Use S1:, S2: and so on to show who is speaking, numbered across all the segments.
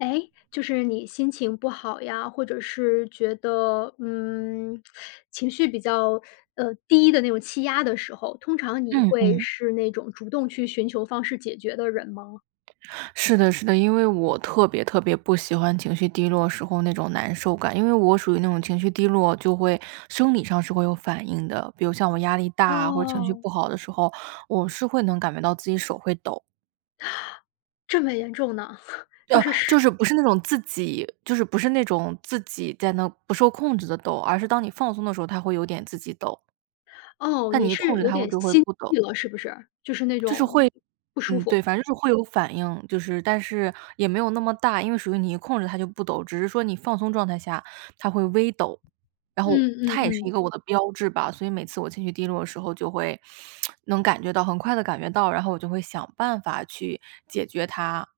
S1: 诶，就是你心情不好呀，或者是觉得，嗯，情绪比较，呃，低的那种气压的时候，通常你
S2: 嗯
S1: 会
S2: 嗯。
S1: 是那种主动去寻求方式解决的人吗？
S2: 是的，是的，因为我特别特别不喜欢情绪低落时候那种难受感，因为我属于那种情绪低落，就会生理上是会有反应的。比如像我压力大，或者情绪
S1: 哦。
S2: 不好的时候，我是会能感觉到自己手会抖。
S1: 这么严重呢？就
S2: 呃，
S1: 是，是
S2: 就是不是那种自己就是不是那种自己在那不受控制地抖，而是当你放松的时候，它会有点自己抖。
S1: 哦，
S2: 但你
S1: 你
S2: 一控
S1: 是
S2: 制
S1: 有
S2: 它，我
S1: 点
S2: 就会
S1: 心
S2: 不抖。
S1: 悸了，是不是？就是那
S2: 就是
S1: 种
S2: 会
S1: 不舒
S2: 嗯，
S1: 服。
S2: 对，反正就是会有反应，就是但是也没有那么大，因为属于你一控制它就不抖，只是说你放松状态下它会微抖，然后
S1: 嗯嗯
S2: 它也是
S1: 嗯。
S2: 一个我的标志吧。所以每次我情绪低落的时候就会 能感觉到很快地感觉到，然后我就会想办法去解决它。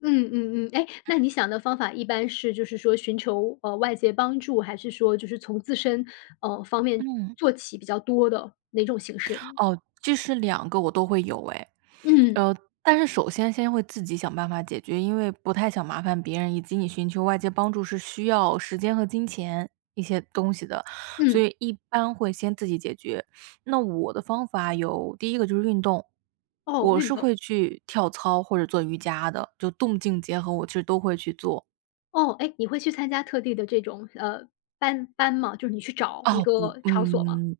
S1: 嗯嗯嗯。诶，那你
S2: 嗯。
S1: 想的方法一般是就是说寻求，呃，外界帮助，还是说就是从自身，呃，方面
S2: 嗯。
S1: 做起，比较多的，哪种形式？
S2: 哦，这是2个我都会有哎。
S1: 嗯。
S2: 呃，但是首先先会自己想办法解决，因为不太想麻烦别人，以及你寻求外界帮助是需要时间和金钱一些东西的，所
S1: 嗯。
S2: 以一般会先自己解决。那我的方法有，第一个就是运动，
S1: 哦，
S2: 我
S1: 运
S2: 是
S1: 动。
S2: 会去跳操或者做瑜伽的，就动静结合，我其实都会去做。
S1: 哦。诶，你会去参加特地的这种，呃，班班吗？就你去找一
S2: 哦，不
S1: 个场所吗？
S2: 嗯，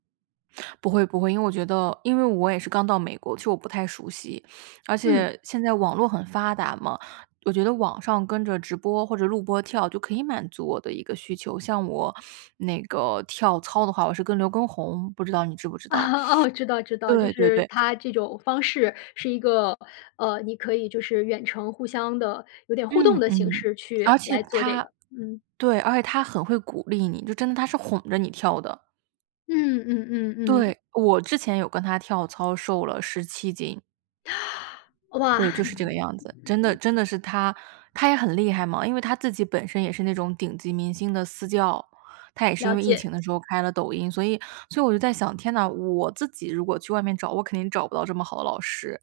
S2: 不会，不会。因为我觉得因为我也是刚到美国，其实我不太熟悉。而
S1: 嗯。
S2: 且现在网络很发达嘛，我觉得网上跟着直播或者录播跳，就可以满足我的一个需求。像我那个跳操的话，我是跟刘耕宏，不知道你知不知道。
S1: 哦，知道，知道，就
S2: 对对
S1: 是
S2: 对。
S1: 他这种方式是一个，呃，你可以就是远程互相的有点互动
S2: 嗯，
S1: 的形
S2: 嗯，
S1: 式
S2: 而
S1: 去
S2: 且
S1: 来做这
S2: 他
S1: 个。嗯。
S2: 对，而且他很会鼓励你，就真的，他是哄着你跳的。
S1: 嗯嗯嗯嗯。
S2: 对，我之前有跟他跳操，瘦了17斤。
S1: 哇。
S2: 对，就是这个样子，真的真的是他他也很厉害嘛。因为他自己本身也是那种顶级明星的私教，他也是
S1: 了
S2: 因为疫
S1: 解。
S2: 情的时候开了抖音。所以所以我就在想：“天呐，我自己如果去外面找，我肯定找不到这么好的老师。”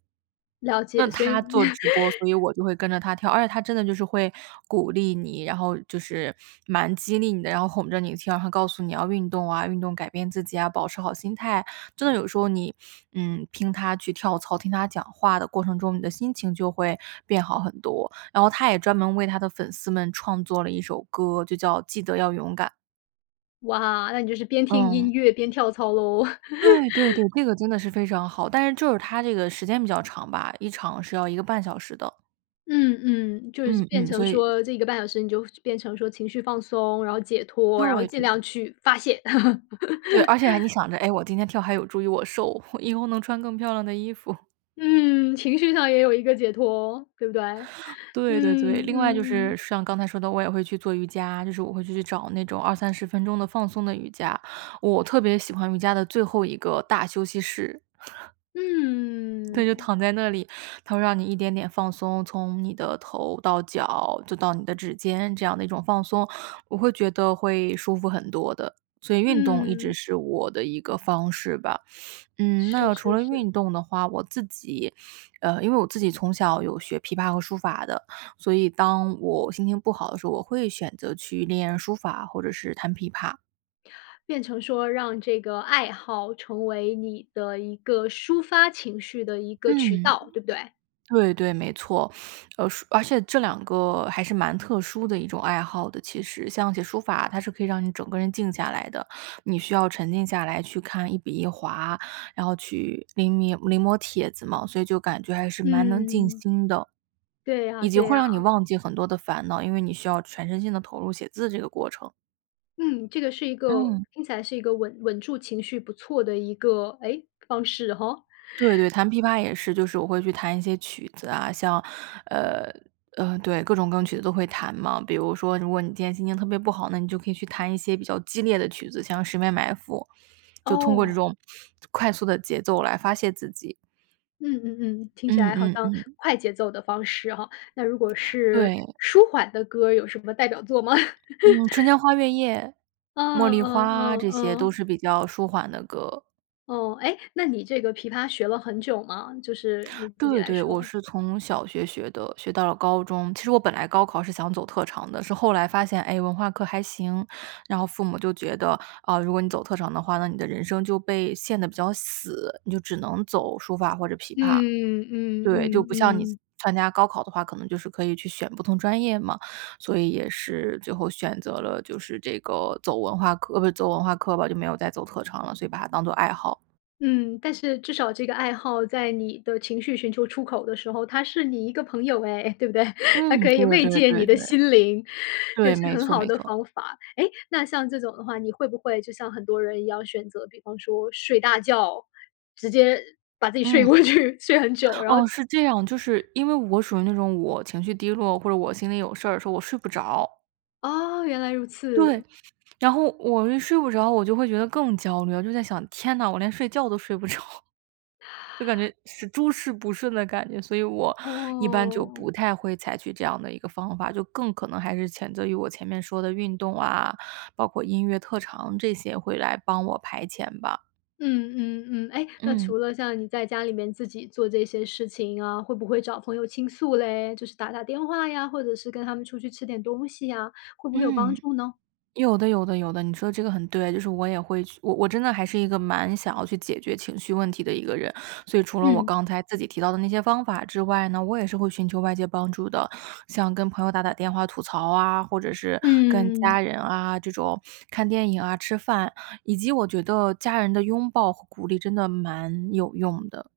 S1: 了
S2: 那
S1: 解，所以
S2: 他做直播，所以 我就会跟着他跳。而且他真的就是会鼓励你，然后就是蛮激励你的，然后哄着你跳，然后告诉你要运动啊，运动改变自己啊，保持好心态。真的有时候你，嗯，听他去跳操，听他讲话的过程中，你的心情就会变好很多。然后他也专门为他的粉丝们创作了一首歌，就叫《记得要勇敢》。
S1: 哇！那你就是边听
S2: 嗯。
S1: 音乐边跳操喽。
S2: 对，对，对，这个真的是非常好，但是就是它这个时间比较长吧，一场是要1个半小时的。
S1: 嗯，嗯，就是
S2: 嗯，
S1: 变
S2: 嗯，
S1: 成
S2: 所以
S1: 说这1个半小时你就变成说情绪放松，然后解脱，然后
S2: 对，
S1: 尽
S2: 对。
S1: 量去发泄。
S2: 对，而且还你 想着：“诶，我今天跳还有助于我瘦，因为我能穿更漂亮的衣服。”
S1: 嗯，情绪上也有一个解脱，对不对？
S2: 对对对，
S1: 嗯，
S2: 另外就是
S1: 嗯。
S2: 像刚才说的我也会去做瑜伽，就是我会去找那种20-30分钟的放松的瑜伽，我特别喜欢瑜伽的最后一个大休息式。对，就
S1: 嗯。
S2: 躺在那里，它会让你一点点放松，从你的头到脚就到你的指尖，这样的一种放松，我会觉得会舒服很多的，所以运动一直
S1: 嗯。
S2: 是我的一个方式吧。嗯，
S1: 是
S2: 那除
S1: 是
S2: 了
S1: 是。
S2: 运动的话，我自己，呃，因为我自己从小有学琵琶和书法的，所以当我心情不好的时候，我会选择去练书法或者是弹琵琶。
S1: 变成说让这个爱好成为你的一个抒发情绪的一个渠
S2: 嗯。
S1: 道，对不对？
S2: 对对，没错。呃，说而且这两个还是蛮特殊的一种爱好的，其实。像写书法，它是可以让你整个人静下来的，你需要沉静下来去看一笔一划，然后去临迷临摹帖子嘛，所以就感觉还是蛮能静
S1: 嗯。
S2: 心的。
S1: 对呀，
S2: 以及
S1: 对
S2: 会
S1: 呀。
S2: 让你忘记很多的烦恼，因为你需要全身心地投入写字这个过程。
S1: 嗯，这个是一个
S2: 嗯。
S1: 听起来是一个稳稳住情绪不错的一个，诶，方式吼。
S2: 对 对，弹琵琶也是。就是我会去弹一些曲子啊，像呃，呃，对，各种各种曲子都会弹嘛。比如说如果你今天心情特别不好，那你就可以去弹一些比较激烈的曲子，像《十面埋伏》，就通过这
S1: 哦。
S2: 种快速的节奏来发泄自己。
S1: 嗯嗯嗯，听起
S2: 嗯，
S1: 来好
S2: 嗯，
S1: 像
S2: 嗯。
S1: 快节奏的方式哈。那如果是
S2: 对。
S1: 舒缓的歌儿有什么代表作吗？
S2: 嗯，《春 江花月夜》、《茉
S1: 嗯
S2: 莉
S1: 嗯
S2: 花》，
S1: 嗯
S2: 这些都
S1: 嗯。
S2: 是比较舒缓的歌。
S1: 哦。诶，那你这个琵琶学了很久吗？就是你自己
S2: 对
S1: 来
S2: 对，我
S1: 说。
S2: 是从小学学的，学到了高中。其实我本来高考是想走特长的，是后来发现，诶，文化课还行，然后父母就觉得，啊，如果你走特长的话，那你的人生就被限得比较死，你就只能走书法或者琵琶。
S1: 嗯嗯
S2: 对，就
S1: 嗯
S2: 不像你
S1: 嗯。
S2: 参加高考的话，可能就是可以去选不同专业嘛，所以也是最后选择了就是这个走文化课诶，不，走文化课吧，就没有再走特长了，所以把它当作爱好。
S1: 嗯，但是至少这个爱好在你的情绪寻求出口的时候，它是你一个朋友哎，对不对？它
S2: 嗯，
S1: 可以
S2: 对
S1: 慰
S2: 对
S1: 藉你
S2: 对
S1: 的
S2: 对。
S1: 心灵，也
S2: 对，
S1: 是
S2: 没
S1: 很
S2: 错，
S1: 好
S2: 没
S1: 的
S2: 错。
S1: 方法。诶，那像这种的话，你会不会就像很多人要选择，比方说睡大觉，直接把自己睡
S2: 嗯。
S1: 过去，睡很久，然后
S2: 哦，是这样。就是因为我属于那种我情绪低落，或者我心里有事儿，说我睡不着。
S1: 哦，原来如
S2: 对。
S1: 此。
S2: 然后我睡不着，我就会觉得更焦虑，我就在想，天呐，我连睡觉都睡不着。就感觉是诸事不顺的感觉，所以我一般就
S1: 哦。
S2: 不太会采取这样的一个方法，就更可能还是谴责于我前面说的运动啊，包括音乐特长这些会来帮我排遣吧。
S1: 嗯，嗯，嗯，诶那
S2: 嗯。
S1: 除了像你在家里面自己做这些事情啊，会不会找朋友倾诉嘞？就是打打电话呀，或者是跟他们出去吃点东西啊，会不会有帮
S2: 嗯。
S1: 助呢？
S2: 有的，有的，有的，你说这个很对。就是我也会去我我真的还是一个蛮想要去解决情绪问题的一个人。所以除了我
S1: 嗯。
S2: 刚才自己提到的那些方法之外呢，我也是会寻求外界帮助的。像跟朋友打打电话吐槽啊，或者是跟家
S1: 嗯。
S2: 人啊，这种看电影啊、吃饭，以及我觉得家人的拥抱和鼓励真的蛮有用的。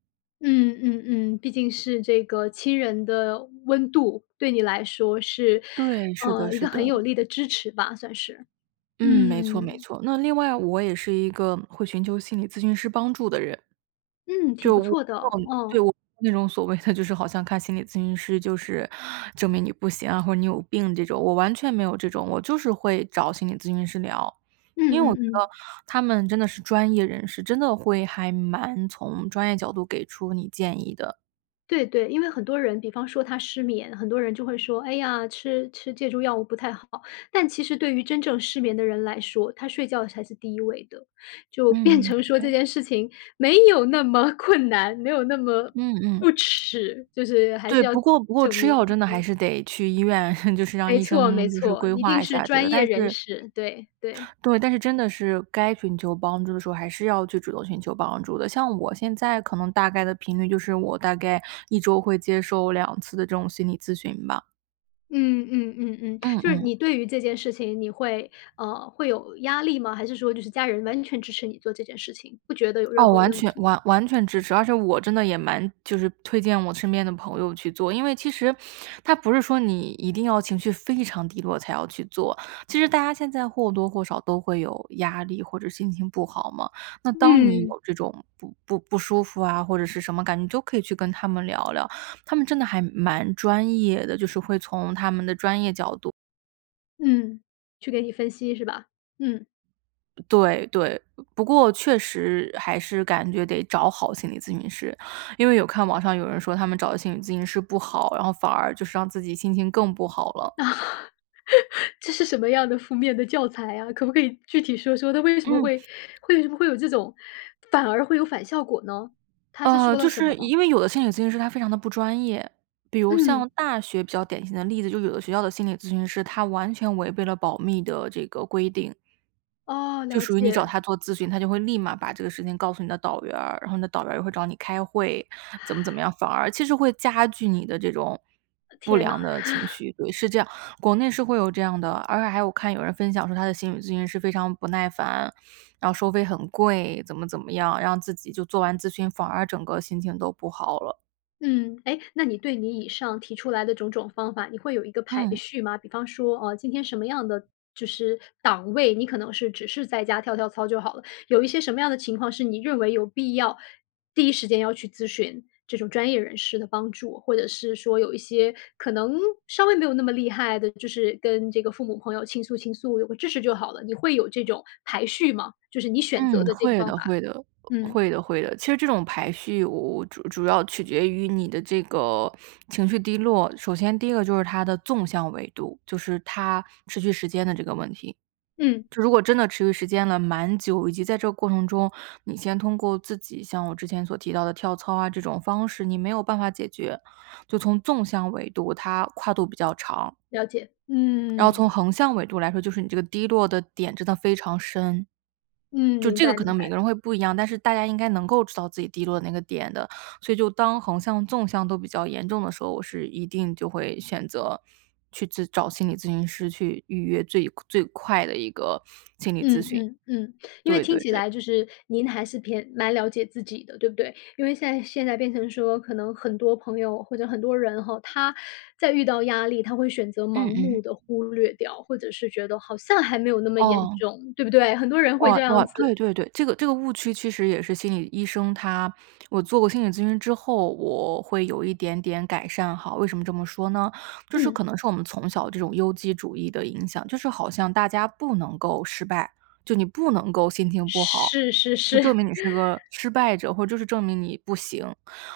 S1: 嗯，嗯，嗯，毕竟是这个亲人的温度，对你来说是，
S2: 对，是的，
S1: 呃，一
S2: 是
S1: 个很
S2: 的。
S1: 有力的支持吧，算是，
S2: 嗯，没错，没
S1: 嗯。
S2: 错。那另外我也是一个会寻求心理咨询师帮助的人。
S1: 嗯，挺
S2: 就我
S1: 不错的，
S2: 对，
S1: 嗯。
S2: 我不是那种所谓的就是好像看心理咨询师就是证明你不行啊，或者你有病这种，我完全没有这种，我就是会找心理咨询师聊。
S1: 嗯，
S2: 因为我觉
S1: 嗯，
S2: 得
S1: 嗯。
S2: 他们真的是专业人士，真的会还蛮从专业角度给出你建议的。
S1: 对，对，因为很多人比方说他失眠，很多人就会说，哎呀，吃吃借助药物不太好。但其实对于真正失眠的人来说，他睡觉才是第1位的。就变
S2: 嗯，
S1: 成说这
S2: 诶
S1: 件事情没有那么困难，没有那么
S2: 嗯嗯。
S1: 不耻，就是还
S2: 对，
S1: 是要
S2: 不过不过
S1: 正
S2: 吃药
S1: 面，
S2: 真的还
S1: 对。
S2: 是得去医院，就是让
S1: 没
S2: 医
S1: 错，没
S2: 生就是
S1: 错，
S2: 规
S1: 一
S2: 划
S1: 定
S2: 一
S1: 是
S2: 下这个，
S1: 专业
S2: 但
S1: 人
S2: 是
S1: 士，对，对。
S2: 对，但是真的是该寻求帮助的时候，还是要就主动寻求帮助的。像我现在可能大概的频率，就是我，大概1周会接受2次的这种心理咨询吧。
S1: 嗯嗯嗯嗯。
S2: 嗯
S1: 就是
S2: 嗯。
S1: 你对于这件事情，你会，呃会有压力吗？还是说就是家人完全支持你做这件事情，不觉得有任
S2: 哦，
S1: 何
S2: 完
S1: 问
S2: 全
S1: 题？
S2: 完完全支持，而且我真的也蛮就是推荐我身边的朋友去做。因为其实，它不是说你一定要情绪非常低落才要去做。其实大家现在或多或少都会有压力，或者心情不好嘛。那当你
S1: 嗯。
S2: 有这种不不不舒服啊，或者是什么感觉，你就可以去跟他们聊聊。他们真的还蛮专业的，就是会从他们的专业角度
S1: 嗯，去给你分析是吧？嗯。
S2: 对，对，不过确实还是感觉得找好心理咨询师。因为我看网上有人说他们找的心理咨询师不好，然后反而就是让自己心情更不好了。
S1: 这是什么样的负面的教材啊？可不可以具体说说他为什么
S2: 嗯。
S1: 会为什么会有这种反而会有反效果呢？他是
S2: 呃，
S1: 说了
S2: 就
S1: 什么
S2: 是
S1: 吗？
S2: 因为有的心理咨询师他非常的不专业。比如
S1: 嗯。
S2: 像大学比较典型的例子，就是有的学校的心理咨询师，他完全违背了保密的这个规定。
S1: 哦，
S2: 就
S1: 了
S2: 属于你找
S1: 解。
S2: 他做咨询，他就会立马把这个事情告诉你的导员儿，然后你的导员儿也会找你开会，怎么怎么样，反而其实会加剧你的这种不
S1: 天呐。
S2: 良的情 绪。对，是这样，国内是会有这样的。而且还有我看有人分享说他的心理咨询师非常不耐烦，然后收费很贵，怎么怎么样，让自己就做完咨询，反而整个心情都不好了。
S1: 嗯。诶，那你对你以上提出来的种种方法，你会有一个排
S2: 嗯。
S1: 序吗？比方说，啊，今天什么样的就是档位，你可能是只是在家跳跳操就好了，有一些什么样的情况是你认为有必要，第一时间要去咨询这种专业人士的帮助。或者是说有一些可能，稍微没有那么厉害的，就是跟这个父母、朋友倾诉倾诉，有个支持就好了？你会有这种排序吗？就是你选择
S2: 嗯，
S1: 的这个
S2: 会
S1: 方
S2: 的，
S1: 法。
S2: 会的，
S1: 嗯。
S2: 会的，会的。其实这种排序我我主主要取决于你的这个情绪低落，首先第一个就是它的纵向纬度，就是它持续时间的这个问题。
S1: 嗯。
S2: 就如果真的持续时间了蛮久，以及在这个过程中，你先通过自己像我之前所提到的跳操啊，这种方式，你没有办法解决，就从纵向纬度，它跨度比较长。
S1: 了解。
S2: 然后从
S1: 嗯。
S2: 横向纬度来说，就是你这个低落的点真的非常深。
S1: 嗯，
S2: 就
S1: 明
S2: 这个
S1: 白，
S2: 可
S1: 明
S2: 能每
S1: 白。
S2: 个人会不一样，但是大家应该能够知道自己低落那个点的。所以就当横向、纵向都比较严重的时候，我是一定就会选择去咨找心理咨询师去预约最最快的一个心理咨
S1: 嗯，
S2: 询。
S1: 嗯，嗯，因为
S2: 对
S1: 听
S2: 对
S1: 起
S2: 对。
S1: 来就是您还是偏蛮了解自己的，对不对？因为现在现在变成说可能很多朋友或者很多人吼，他在遇到压力，他会选择
S2: 嗯
S1: 盲
S2: 嗯。
S1: 目地忽略掉，或者是觉得好像还没有那么严
S2: 哦。
S1: 重，对不对？很多人会
S2: 哇，
S1: 这
S2: 哇，
S1: 样
S2: 对
S1: 子。
S2: 对对。这个这个误区其实也是心理医生，他我做过心理咨询之后，我会有一点点改善哈。为什么这么说呢？就是
S1: 嗯。
S2: 可能是我们从小这种优绩主义的影响，就是好像大家不能够失败，就你不能够心情不好，
S1: 是，是，
S2: 就
S1: 是。
S2: 证明你是个 失败者，或就是证明你不行。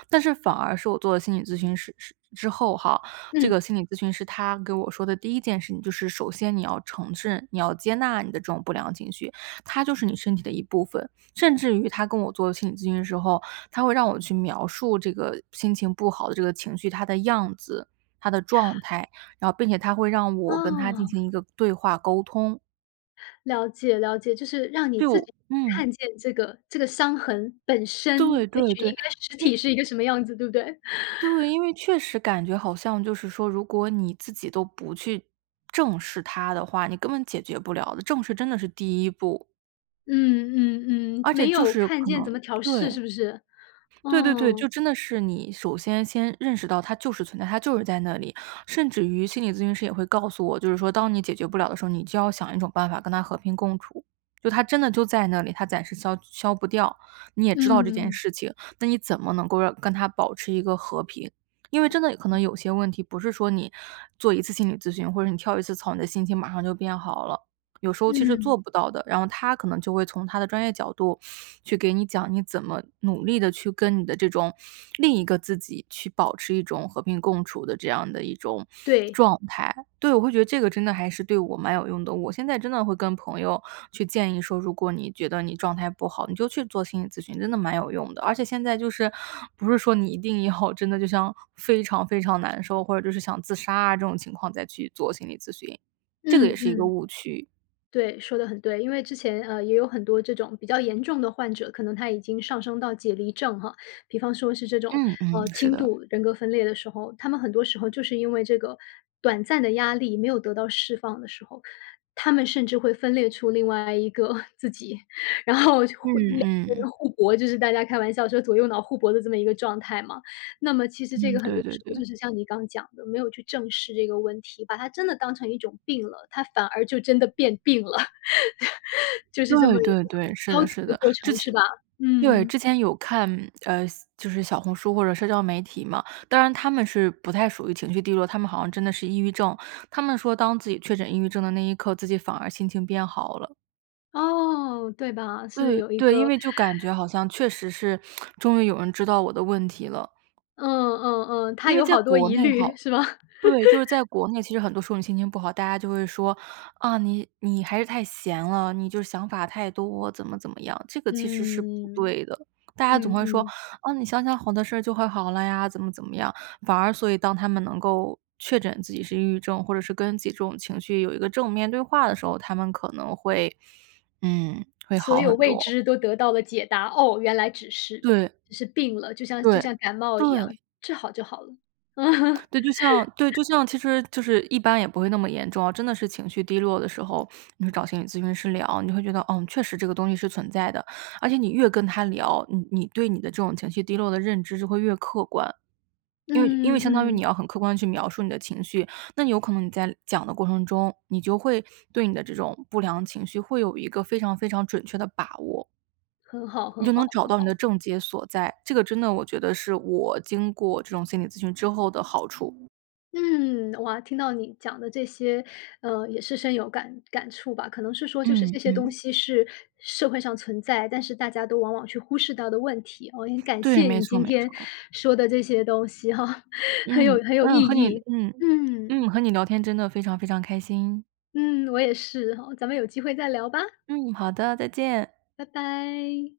S2: 但是反而是我做了心理咨询师师之后哈，这个
S1: 嗯。
S2: 心理咨询师他给我说的第一件事情，就是首先你要承认，你要接纳你的这种不良情绪，它就是你身体的一部分。甚至于他跟我做了心理咨询的时候，他会让我去描述这个心情不好的这个情绪，它的样子、它的状态，然后并且他会让我跟它进
S1: 哦。
S2: 行一个对话沟通。
S1: 了解，了解，就是让你自
S2: 就
S1: 己
S2: 嗯。
S1: 看见这个这个伤痕本
S2: 对，
S1: 身，也
S2: 对，
S1: 许
S2: 对，
S1: 应该实
S2: 因
S1: 体是一个什么样子，对不对？
S2: 对，因为确实感觉好像就是说，如果你自己都不去正视它的话，你根本解决不了的，正视真的是第一步。
S1: 嗯，嗯，嗯，
S2: 而且
S1: 没
S2: 就
S1: 有
S2: 是
S1: 看
S2: 可
S1: 见怎么
S2: 能，
S1: 调试
S2: 对。
S1: 是不是？
S2: 对对对，就
S1: 哦。
S2: 真的是你首先先认识到它就是存在，它就是在那里。甚至于心理咨询师也会告诉我，就是说当你解决不了的时候，你就要想一种办法跟它和平共处，就它真的就在那里，它暂时消消不掉，你也知道这件
S1: 嗯。
S2: 事情，那你怎么能够让跟它保持一个和平。因为真的可能有些问题不是说你做一次心理咨询，或者你跳一次操，你的心情马上就变好了，有时候其实
S1: 嗯。
S2: 做不到的。然后他可能就会从他的专业上角度给你讲，你怎么努力地去跟你的这种另一个自己去保持一种和平共处的这样的一种
S1: 对。
S2: 状态。对，我会觉得这个真的还是对我蛮有用的，我现在真的会跟朋友去建议说，如果你觉得你状态不好，你就去做心理咨询，真的蛮有用的。而且现在就是不是说你一定要真的就像非常非常难受，或者就是想自杀啊这种情况再去做心理咨询，这个
S1: 嗯，
S2: 也是一个
S1: 嗯。
S2: 误区。
S1: 对，说得很对，因为之前，呃，也有很多这种比较严重的患者，可能他已经上升到解离症哈。比方说是这种，
S2: 嗯，嗯，
S1: 呃，
S2: 是
S1: 轻
S2: 的。
S1: 度人格分裂的时候，他们很多时候就是因为这个短暂的压力没有得到释放的时候，他们甚至会分裂出另外一个 自己，然后就互两
S2: 嗯，
S1: 个
S2: 嗯。
S1: 人互搏，就是大家开玩笑说左右脑互搏的这么一个状态嘛。那么其实这
S2: 嗯，
S1: 个很多
S2: 对对
S1: 时候
S2: 对。
S1: 就是像你刚讲的，没有去正视这个问题，把它真的当成一种病了，他反而就真的变病了。就是这
S2: 对，
S1: 么一个
S2: 对，
S1: 很
S2: 对，是
S1: 消
S2: 的，
S1: 极
S2: 是
S1: 的
S2: 的，
S1: 过
S2: 之
S1: 程，
S2: 前
S1: 是吧？
S2: 对，
S1: 嗯。
S2: 之前有看，呃，就是小红书或者社交媒体嘛，当然他们是不太属于情绪低落，他们好像真的是抑郁症，他们说当自己确诊抑郁症的那一刻，自己反而心情变好了。
S1: 哦，对吧，是
S2: 对，
S1: 有一
S2: 对，因
S1: 个
S2: 为就感觉好像确实是终于有人知道我的问题了。
S1: 嗯嗯嗯，他
S2: 因为
S1: 有
S2: 在
S1: 好多
S2: 国
S1: 疑
S2: 内
S1: 虑，
S2: 好
S1: 是吗？
S2: 对，就是在 国内，其实很多时候你心情不好，大家就会说，啊，你你还是太闲了，你就是想法太多，怎么怎么样。这个其实是不
S1: 嗯，
S2: 对的，大家总
S1: 嗯，
S2: 会说：
S1: 嗯。
S2: “啊，你想想好的事儿，就会好了呀。”怎么怎么样，反而所以当他们能够确诊自己是抑郁症，或者是跟自己这种情绪有一个正面对话的时候，他们可能会嗯，会
S1: 所
S2: 好
S1: 有
S2: 很
S1: 未
S2: 多。
S1: 知都得到了解答，哦，原来只是
S2: 对。
S1: 只是病了，就像就
S2: 对，
S1: 像感冒一样，
S2: 对。
S1: 治好就好了。
S2: 对，就像对，就像其实就是一般也不会那么严重，真的是情绪低落的时候，你会找心理咨询师聊，你会觉得，嗯，确实这个东西是存在的。而且你越跟他聊，呃，你对你的这种情绪低落的认知就会越客观。因为因为
S1: 嗯嗯，
S2: 相当于你
S1: 嗯。
S2: 要很客观地去描述你的情绪，那你有可能你在讲的过程中，你就会对你的这种不良情绪会有一个非常非常准确的把握。
S1: 很好，
S2: 你
S1: 很
S2: 就
S1: 好，
S2: 能找
S1: 很
S2: 到你的
S1: 好。
S2: 症结所在，这个真的，我觉得是我经过这种心理咨询之后的好处。
S1: 嗯，哇，听到你讲的这些，呃，也是深有感感触吧，可能是说就是
S2: 嗯，
S1: 这些东
S2: 嗯。
S1: 西是社会上存在，但是大家都往往去忽视到的问题，我很感
S2: 对，
S1: 谢
S2: 没
S1: 你
S2: 错，
S1: 今
S2: 没
S1: 天
S2: 错。
S1: 说的这些东西哈，很有
S2: 嗯，
S1: 很有意
S2: 嗯，和你
S1: 义。
S2: 嗯，
S1: 嗯。
S2: 嗯，和你聊天真的非常非常开心。
S1: 嗯，我也是哈，咱们有机会再聊吧。
S2: 嗯，好的，再见。
S1: 拜拜。